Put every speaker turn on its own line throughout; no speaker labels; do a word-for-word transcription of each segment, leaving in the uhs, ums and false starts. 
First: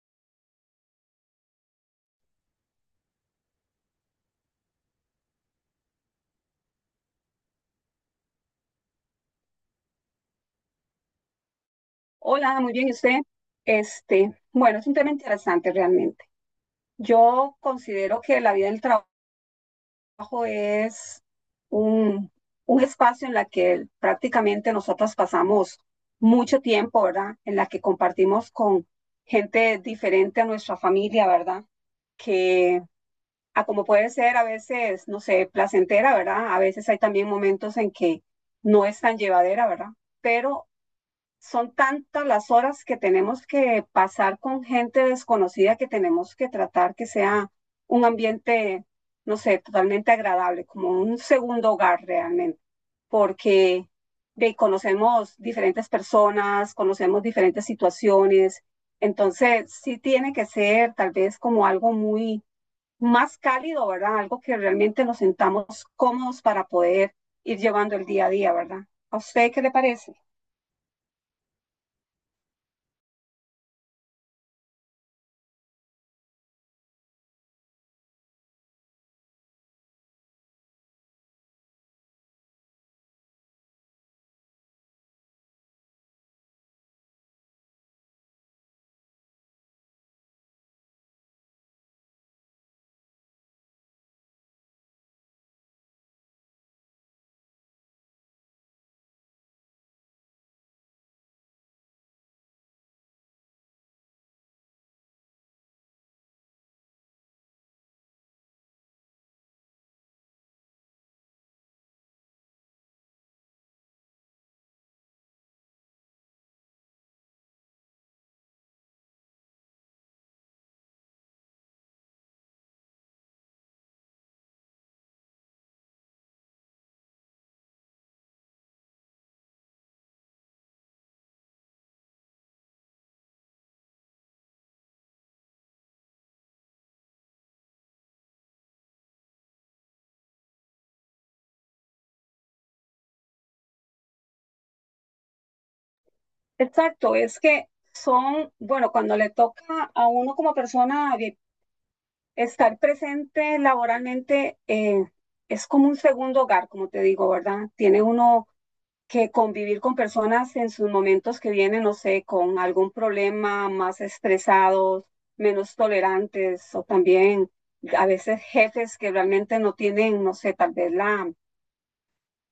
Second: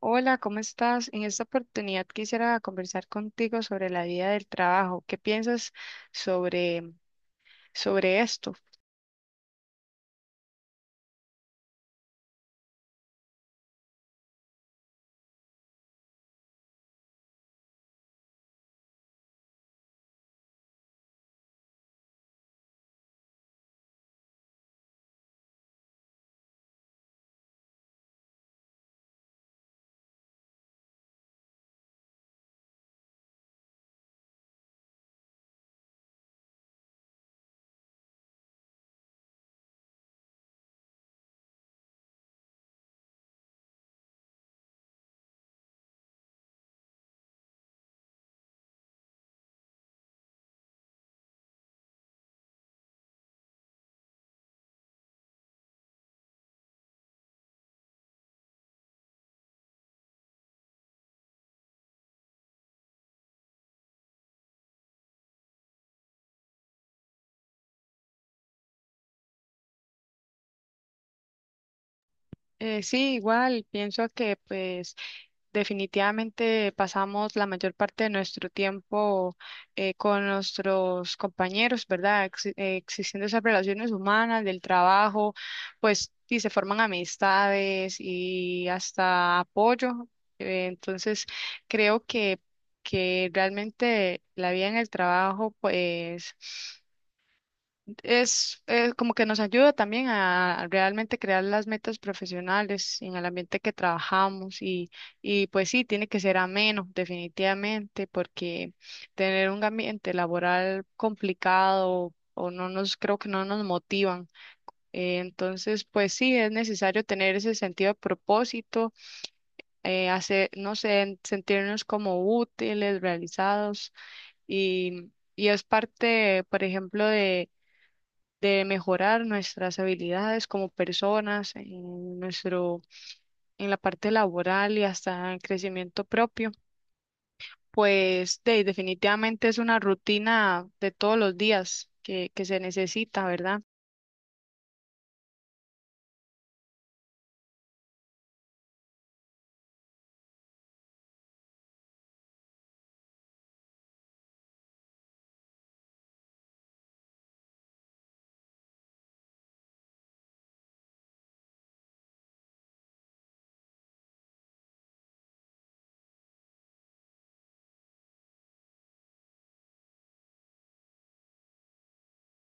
Hola, ¿cómo estás? En esta oportunidad quisiera conversar contigo sobre la vida del trabajo. ¿Qué piensas sobre, sobre esto?
Hola, muy bien, ¿y usted? Este, bueno, es un tema interesante realmente. Yo considero que la vida del trabajo es un, un espacio en la que prácticamente nosotros pasamos mucho tiempo, ¿verdad? En la que compartimos con gente diferente a nuestra familia, ¿verdad? Que, a como puede ser a veces, no sé, placentera, ¿verdad? A veces hay también momentos en que no es tan llevadera, ¿verdad? Pero son tantas las horas que tenemos que pasar con gente desconocida que tenemos que tratar que sea un ambiente, no sé, totalmente agradable, como un segundo hogar realmente, porque de, conocemos diferentes personas, conocemos diferentes situaciones, entonces sí tiene que ser tal vez como algo muy más cálido, ¿verdad? Algo que realmente nos sentamos cómodos para poder ir llevando el día a día, ¿verdad? ¿A usted qué le parece?
Eh, sí, igual, pienso que pues definitivamente pasamos la mayor parte de nuestro tiempo eh, con nuestros compañeros, ¿verdad? Exi- eh, existiendo esas relaciones humanas, del trabajo, pues, y se forman amistades y hasta apoyo. Eh, entonces, creo que, que realmente la vida en el trabajo, pues es, eh, como que nos ayuda también a realmente crear las metas profesionales en el ambiente que trabajamos y, y pues sí, tiene que ser ameno, definitivamente, porque tener un ambiente laboral complicado o no nos, creo que no nos motivan. Eh, entonces, pues sí, es necesario tener ese sentido de propósito, eh, hacer, no sé, sentirnos como útiles, realizados y... Y es parte, por ejemplo, de mejorar nuestras habilidades como personas, en nuestro, en la parte laboral y hasta en crecimiento propio, pues de- definitivamente es una rutina de todos los días que, que se necesita, ¿verdad?
Exacto, es que son, bueno, cuando le toca a uno como persona vi- estar presente laboralmente, eh, es como un segundo hogar, como te digo, ¿verdad? Tiene uno que convivir con personas en sus momentos que vienen, no sé, con algún problema, más estresados, menos tolerantes, o también a veces jefes que realmente no tienen, no sé, tal vez la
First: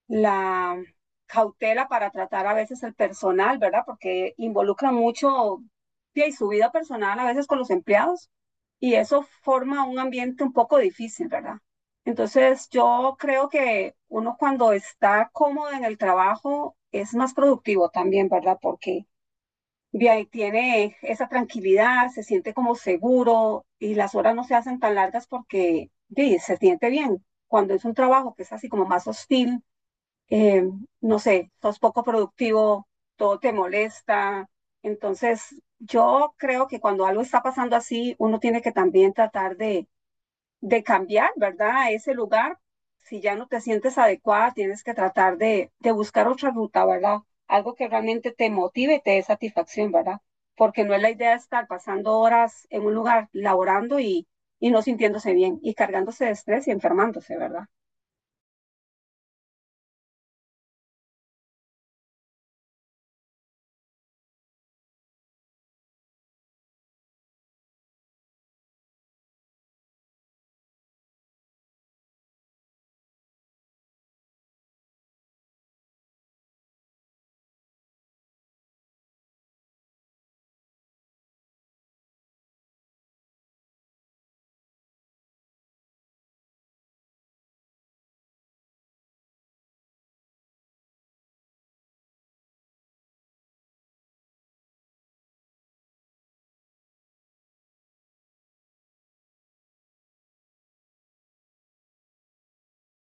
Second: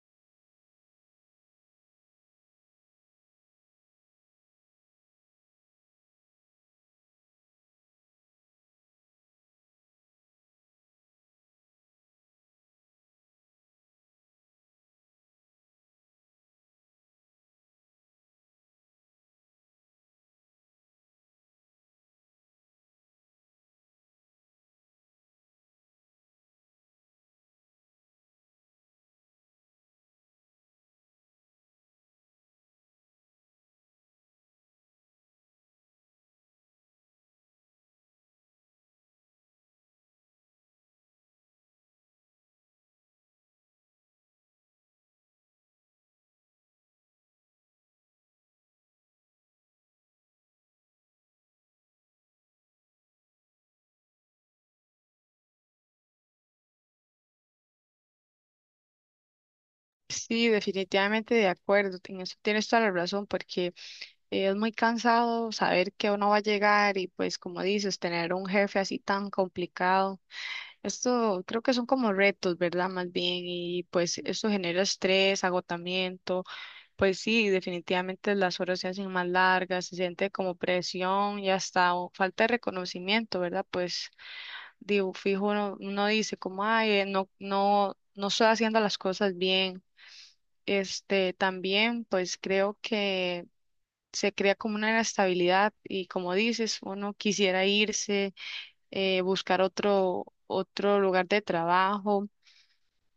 la cautela para tratar a veces el personal, ¿verdad? Porque involucra mucho y su vida personal a veces con los empleados y eso forma un ambiente un poco difícil, ¿verdad? Entonces yo creo que uno cuando está cómodo en el trabajo es más productivo también, ¿verdad? Porque de ahí tiene esa tranquilidad, se siente como seguro y las horas no se hacen tan largas porque de ahí, se siente bien. Cuando es un trabajo que es así como más hostil, eh, no sé, sos poco productivo, todo te molesta. Entonces, yo creo que cuando algo está pasando así, uno tiene que también tratar de, de cambiar, ¿verdad? Ese lugar, si ya no te sientes adecuada, tienes que tratar de, de buscar otra ruta, ¿verdad? Algo que realmente te motive y te dé satisfacción, ¿verdad? Porque no es la idea estar pasando horas en un lugar laborando y, y no sintiéndose bien y cargándose de estrés y enfermándose, ¿verdad?
Sí, definitivamente de acuerdo, en eso tienes toda la razón, porque eh, es muy cansado saber que uno va a llegar y pues como dices, tener un jefe así tan complicado. Esto creo que son como retos, ¿verdad? Más bien, y pues esto genera estrés, agotamiento, pues sí, definitivamente las horas se hacen más largas, se siente como presión y hasta o- falta de reconocimiento, ¿verdad? Pues digo, fijo, uno, uno dice como, ay, eh, no, no, no estoy haciendo las cosas bien. Este, también, pues creo que se crea como una inestabilidad y como dices, uno quisiera irse, eh, buscar otro, otro lugar de trabajo,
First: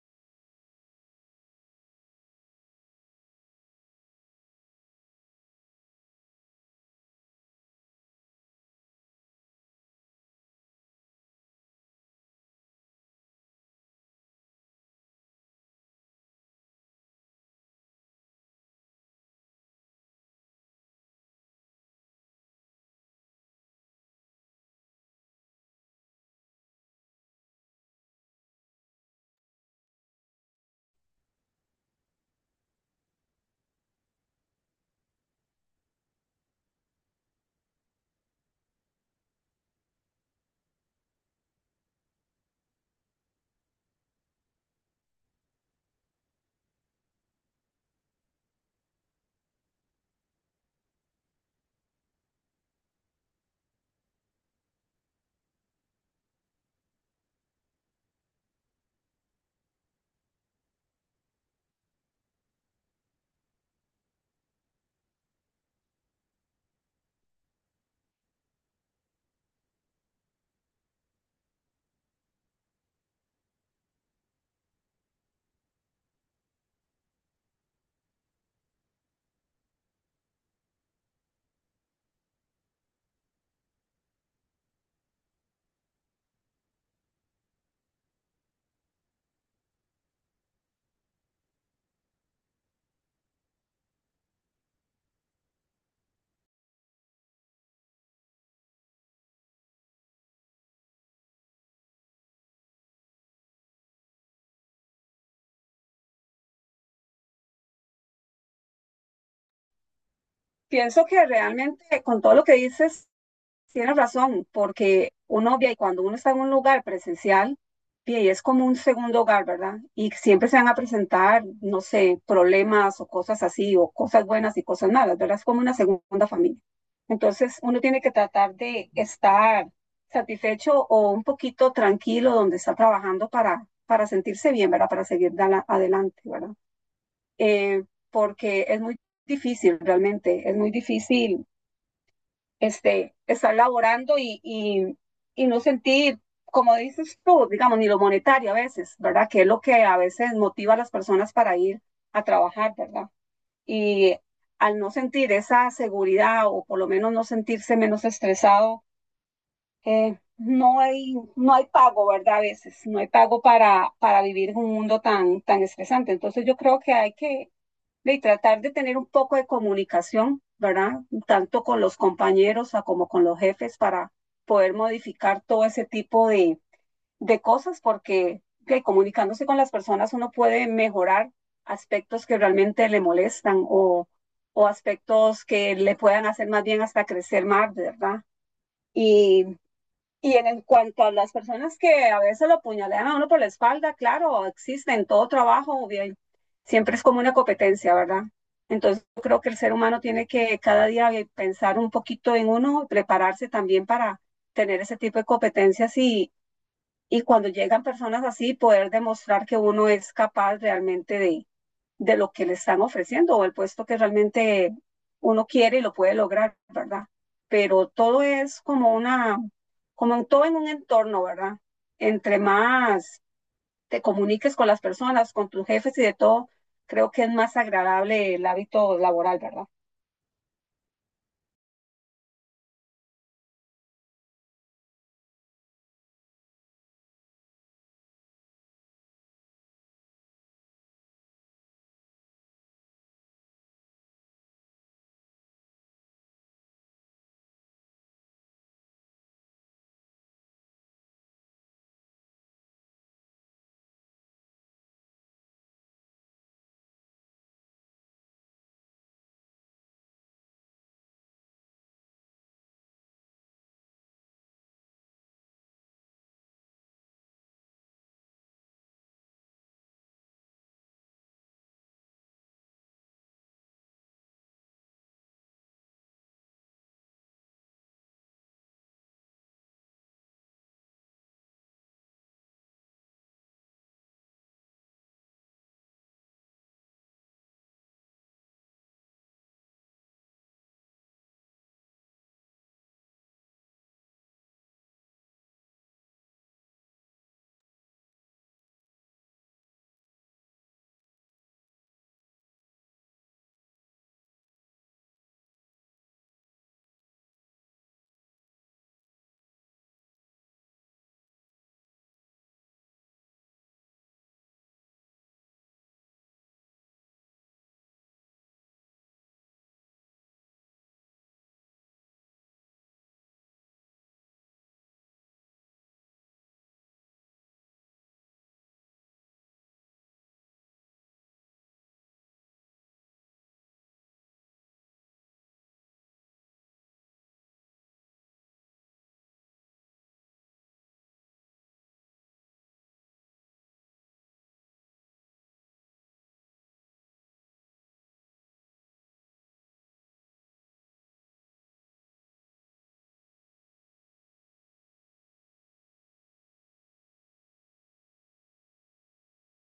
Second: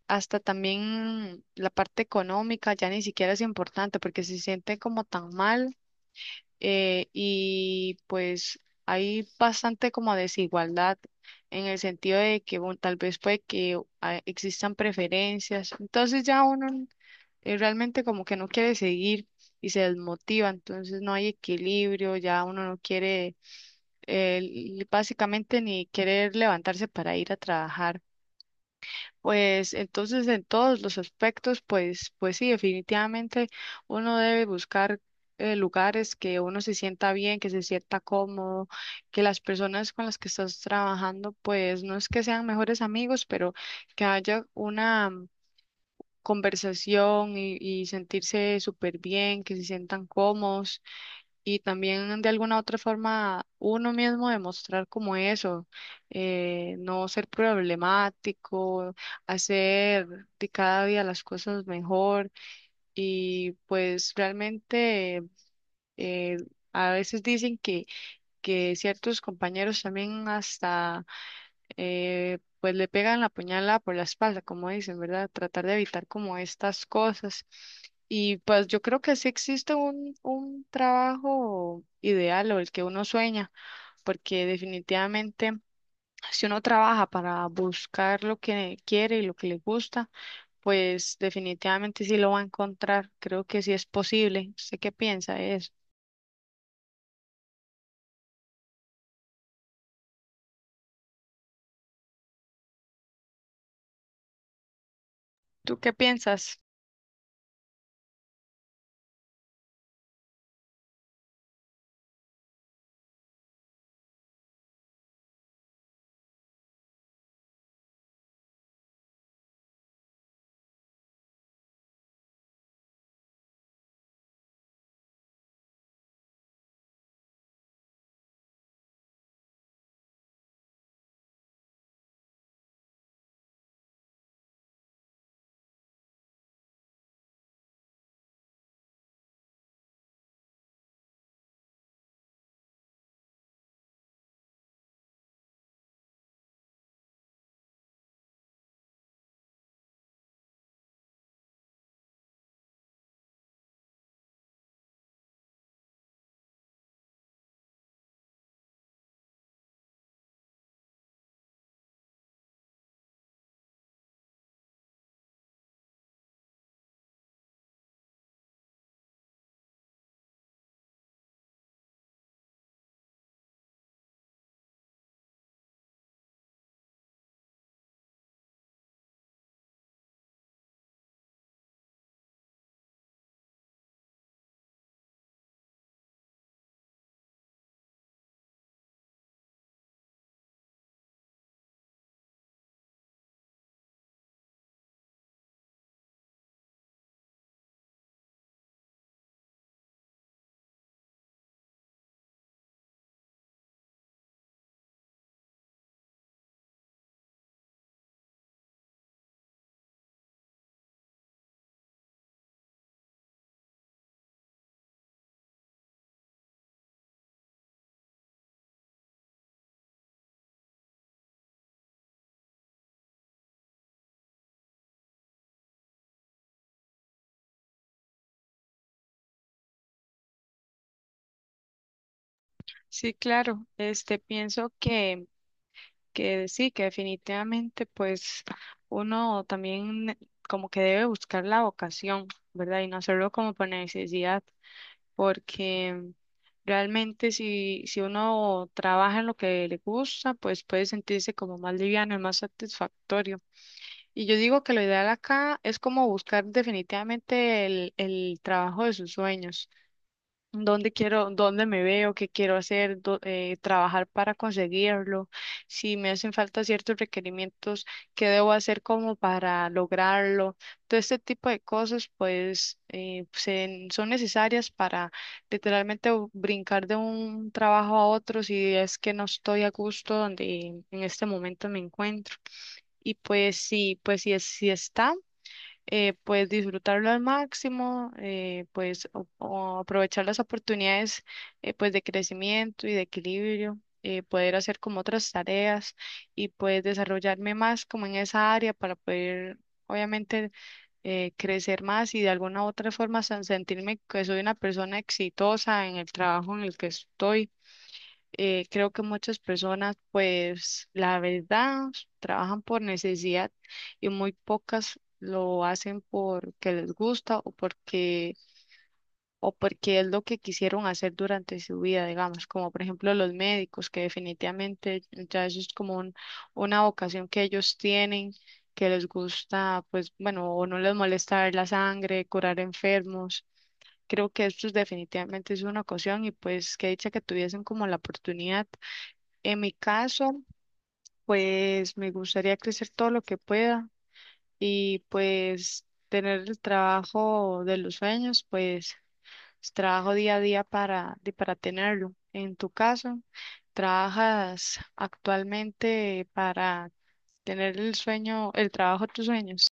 hasta también la parte económica ya ni siquiera es importante porque se sienten como tan mal, eh, y pues hay bastante como desigualdad en el sentido de que bueno, tal vez puede que ah, existan preferencias, entonces ya uno eh, realmente como que no quiere seguir y se desmotiva, entonces no hay equilibrio, ya uno no quiere, eh, básicamente ni querer levantarse para ir a trabajar. Pues entonces en todos los aspectos, pues, pues sí, definitivamente uno debe buscar eh, lugares que uno se sienta bien, que se sienta cómodo, que las personas con las que estás trabajando, pues no es que sean mejores amigos, pero que haya una mm, conversación y, y sentirse súper bien, que se sientan cómodos y también de alguna otra forma uno mismo demostrar como eso, eh, no ser problemático, hacer de cada día las cosas mejor y pues realmente eh, a veces dicen que, que ciertos compañeros también hasta eh, pues le pegan la puñalada por la espalda, como dicen, ¿verdad? Tratar de evitar como estas cosas. Y pues yo creo que sí existe un, un trabajo ideal o el que uno sueña, porque definitivamente si uno trabaja para buscar lo que quiere y lo que le gusta, pues definitivamente sí lo va a encontrar. Creo que sí es posible. ¿Usted qué piensa de eso? ¿Tú qué piensas?
Pienso que realmente con todo lo que dices, tienes razón, porque uno, ve, y cuando uno está en un lugar presencial, ve, y es como un segundo hogar, ¿verdad? Y siempre se van a presentar, no sé, problemas o cosas así, o cosas buenas y cosas malas, ¿verdad? Es como una segunda familia. Entonces, uno tiene que tratar de estar satisfecho o un poquito tranquilo donde está trabajando para, para sentirse bien, ¿verdad? Para seguir dala- adelante, ¿verdad? Eh, porque es muy difícil, realmente, es muy difícil este, estar laborando y, y, y no sentir, como dices tú, digamos, ni lo monetario a veces, ¿verdad? Que es lo que a veces motiva a las personas para ir a trabajar, ¿verdad? Y al no sentir esa seguridad o por lo menos no sentirse menos estresado, eh, no hay, no hay pago, ¿verdad? A veces, no hay pago para, para vivir en un mundo tan, tan estresante. Entonces yo creo que hay que, y tratar de tener un poco de comunicación, ¿verdad? Tanto con los compañeros como con los jefes para poder modificar todo ese tipo de, de cosas, porque que comunicándose con las personas uno puede mejorar aspectos que realmente le molestan o, o aspectos que le puedan hacer más bien hasta crecer más, ¿verdad? Y y en, en cuanto a las personas que a veces lo puñalean a uno por la espalda, claro, existe en todo trabajo, bien, siempre es como una competencia, ¿verdad? Entonces yo creo que el ser humano tiene que cada día bien, pensar un poquito en uno, y prepararse también para tener ese tipo de competencias y, y cuando llegan personas así, poder demostrar que uno es capaz realmente de, de lo que le están ofreciendo o el puesto que realmente uno quiere y lo puede lograr, ¿verdad? Pero todo es como una, como en todo en un entorno, ¿verdad? Entre más te comuniques con las personas, con tus jefes y de todo, creo que es más agradable el hábito laboral, ¿verdad?
Sí, claro. Este, pienso que que sí, que definitivamente pues uno también como que debe buscar la vocación, ¿verdad? Y no hacerlo como por necesidad, porque realmente si, si uno trabaja en lo que le gusta, pues puede sentirse como más liviano y más satisfactorio. Y yo digo que lo ideal acá es como buscar definitivamente el, el trabajo de sus sueños. Dónde quiero, dónde me veo, qué quiero hacer, dó- eh, trabajar para conseguirlo, si me hacen falta ciertos requerimientos, qué debo hacer como para lograrlo. Todo este tipo de cosas, pues, eh, se- son necesarias para literalmente u- brincar de un trabajo a otro si es que no estoy a gusto donde en este momento me encuentro. Y pues sí, pues si, es- si está eh, pues disfrutarlo al máximo, eh, pues o- o aprovechar las oportunidades, eh, pues de crecimiento y de equilibrio, eh, poder hacer como otras tareas y pues desarrollarme más como en esa área para poder obviamente eh, crecer más y de alguna u otra forma sen- sentirme que soy una persona exitosa en el trabajo en el que estoy. Eh, creo que muchas personas, pues la verdad, trabajan por necesidad y muy pocas lo hacen porque les gusta o porque, o porque es lo que quisieron hacer durante su vida, digamos, como por ejemplo los médicos, que definitivamente ya eso es como un- una vocación que ellos tienen, que les gusta, pues bueno, o no les molesta ver la sangre, curar enfermos. Creo que esto es definitivamente es una ocasión y pues que dicha que tuviesen como la oportunidad. En mi caso, pues me gustaría crecer todo lo que pueda y pues tener el trabajo de los sueños, pues trabajo día a día para, de- para tenerlo. En tu caso, ¿trabajas actualmente para tener el sueño, el trabajo de tus sueños?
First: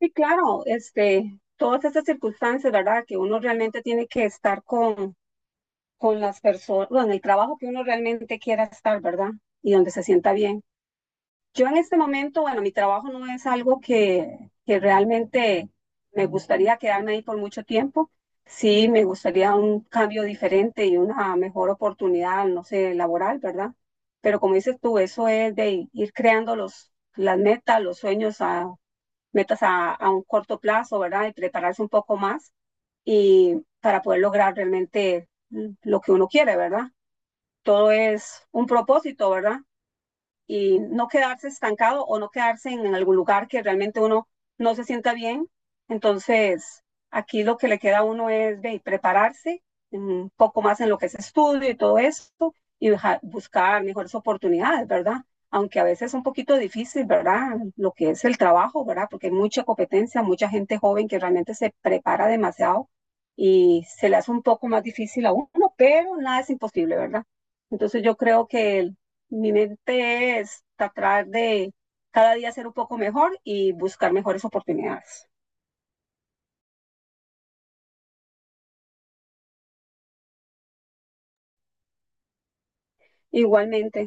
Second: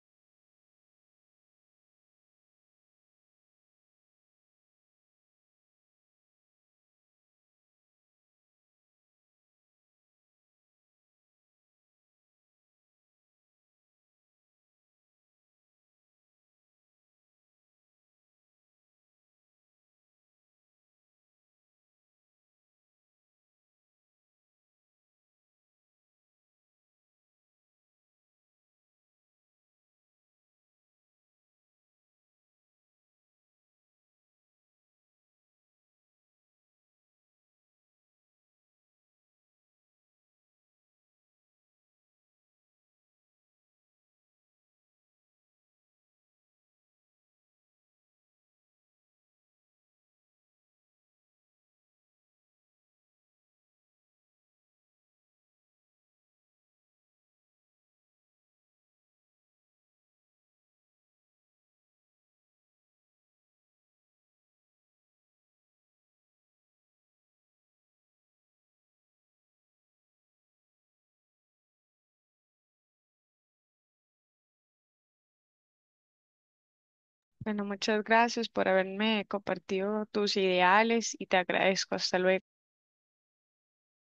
Y claro, este, todas estas circunstancias, ¿verdad? Que uno realmente tiene que estar con, con las personas, bueno, en el trabajo que uno realmente quiera estar, ¿verdad? Y donde se sienta bien. Yo en este momento, bueno, mi trabajo no es algo que, que realmente me gustaría quedarme ahí por mucho tiempo. Sí, me gustaría un cambio diferente y una mejor oportunidad, no sé, laboral, ¿verdad? Pero como dices tú, eso es de ir creando los, las metas, los sueños, a, metas a, a un corto plazo, ¿verdad? Y prepararse un poco más y para poder lograr realmente lo que uno quiere, ¿verdad? Todo es un propósito, ¿verdad? Y no quedarse estancado o no quedarse en, en algún lugar que realmente uno no se sienta bien. Entonces, aquí lo que le queda a uno es de prepararse un poco más en lo que es estudio y todo esto y buscar mejores oportunidades, ¿verdad? Aunque a veces es un poquito difícil, ¿verdad? Lo que es el trabajo, ¿verdad? Porque hay mucha competencia, mucha gente joven que realmente se prepara demasiado y se le hace un poco más difícil a uno, pero nada es imposible, ¿verdad? Entonces yo creo que mi mente es tratar de cada día ser un poco mejor y buscar mejores oportunidades.
Bueno, muchas gracias por haberme compartido tus ideales y te agradezco. Hasta luego.
Igualmente.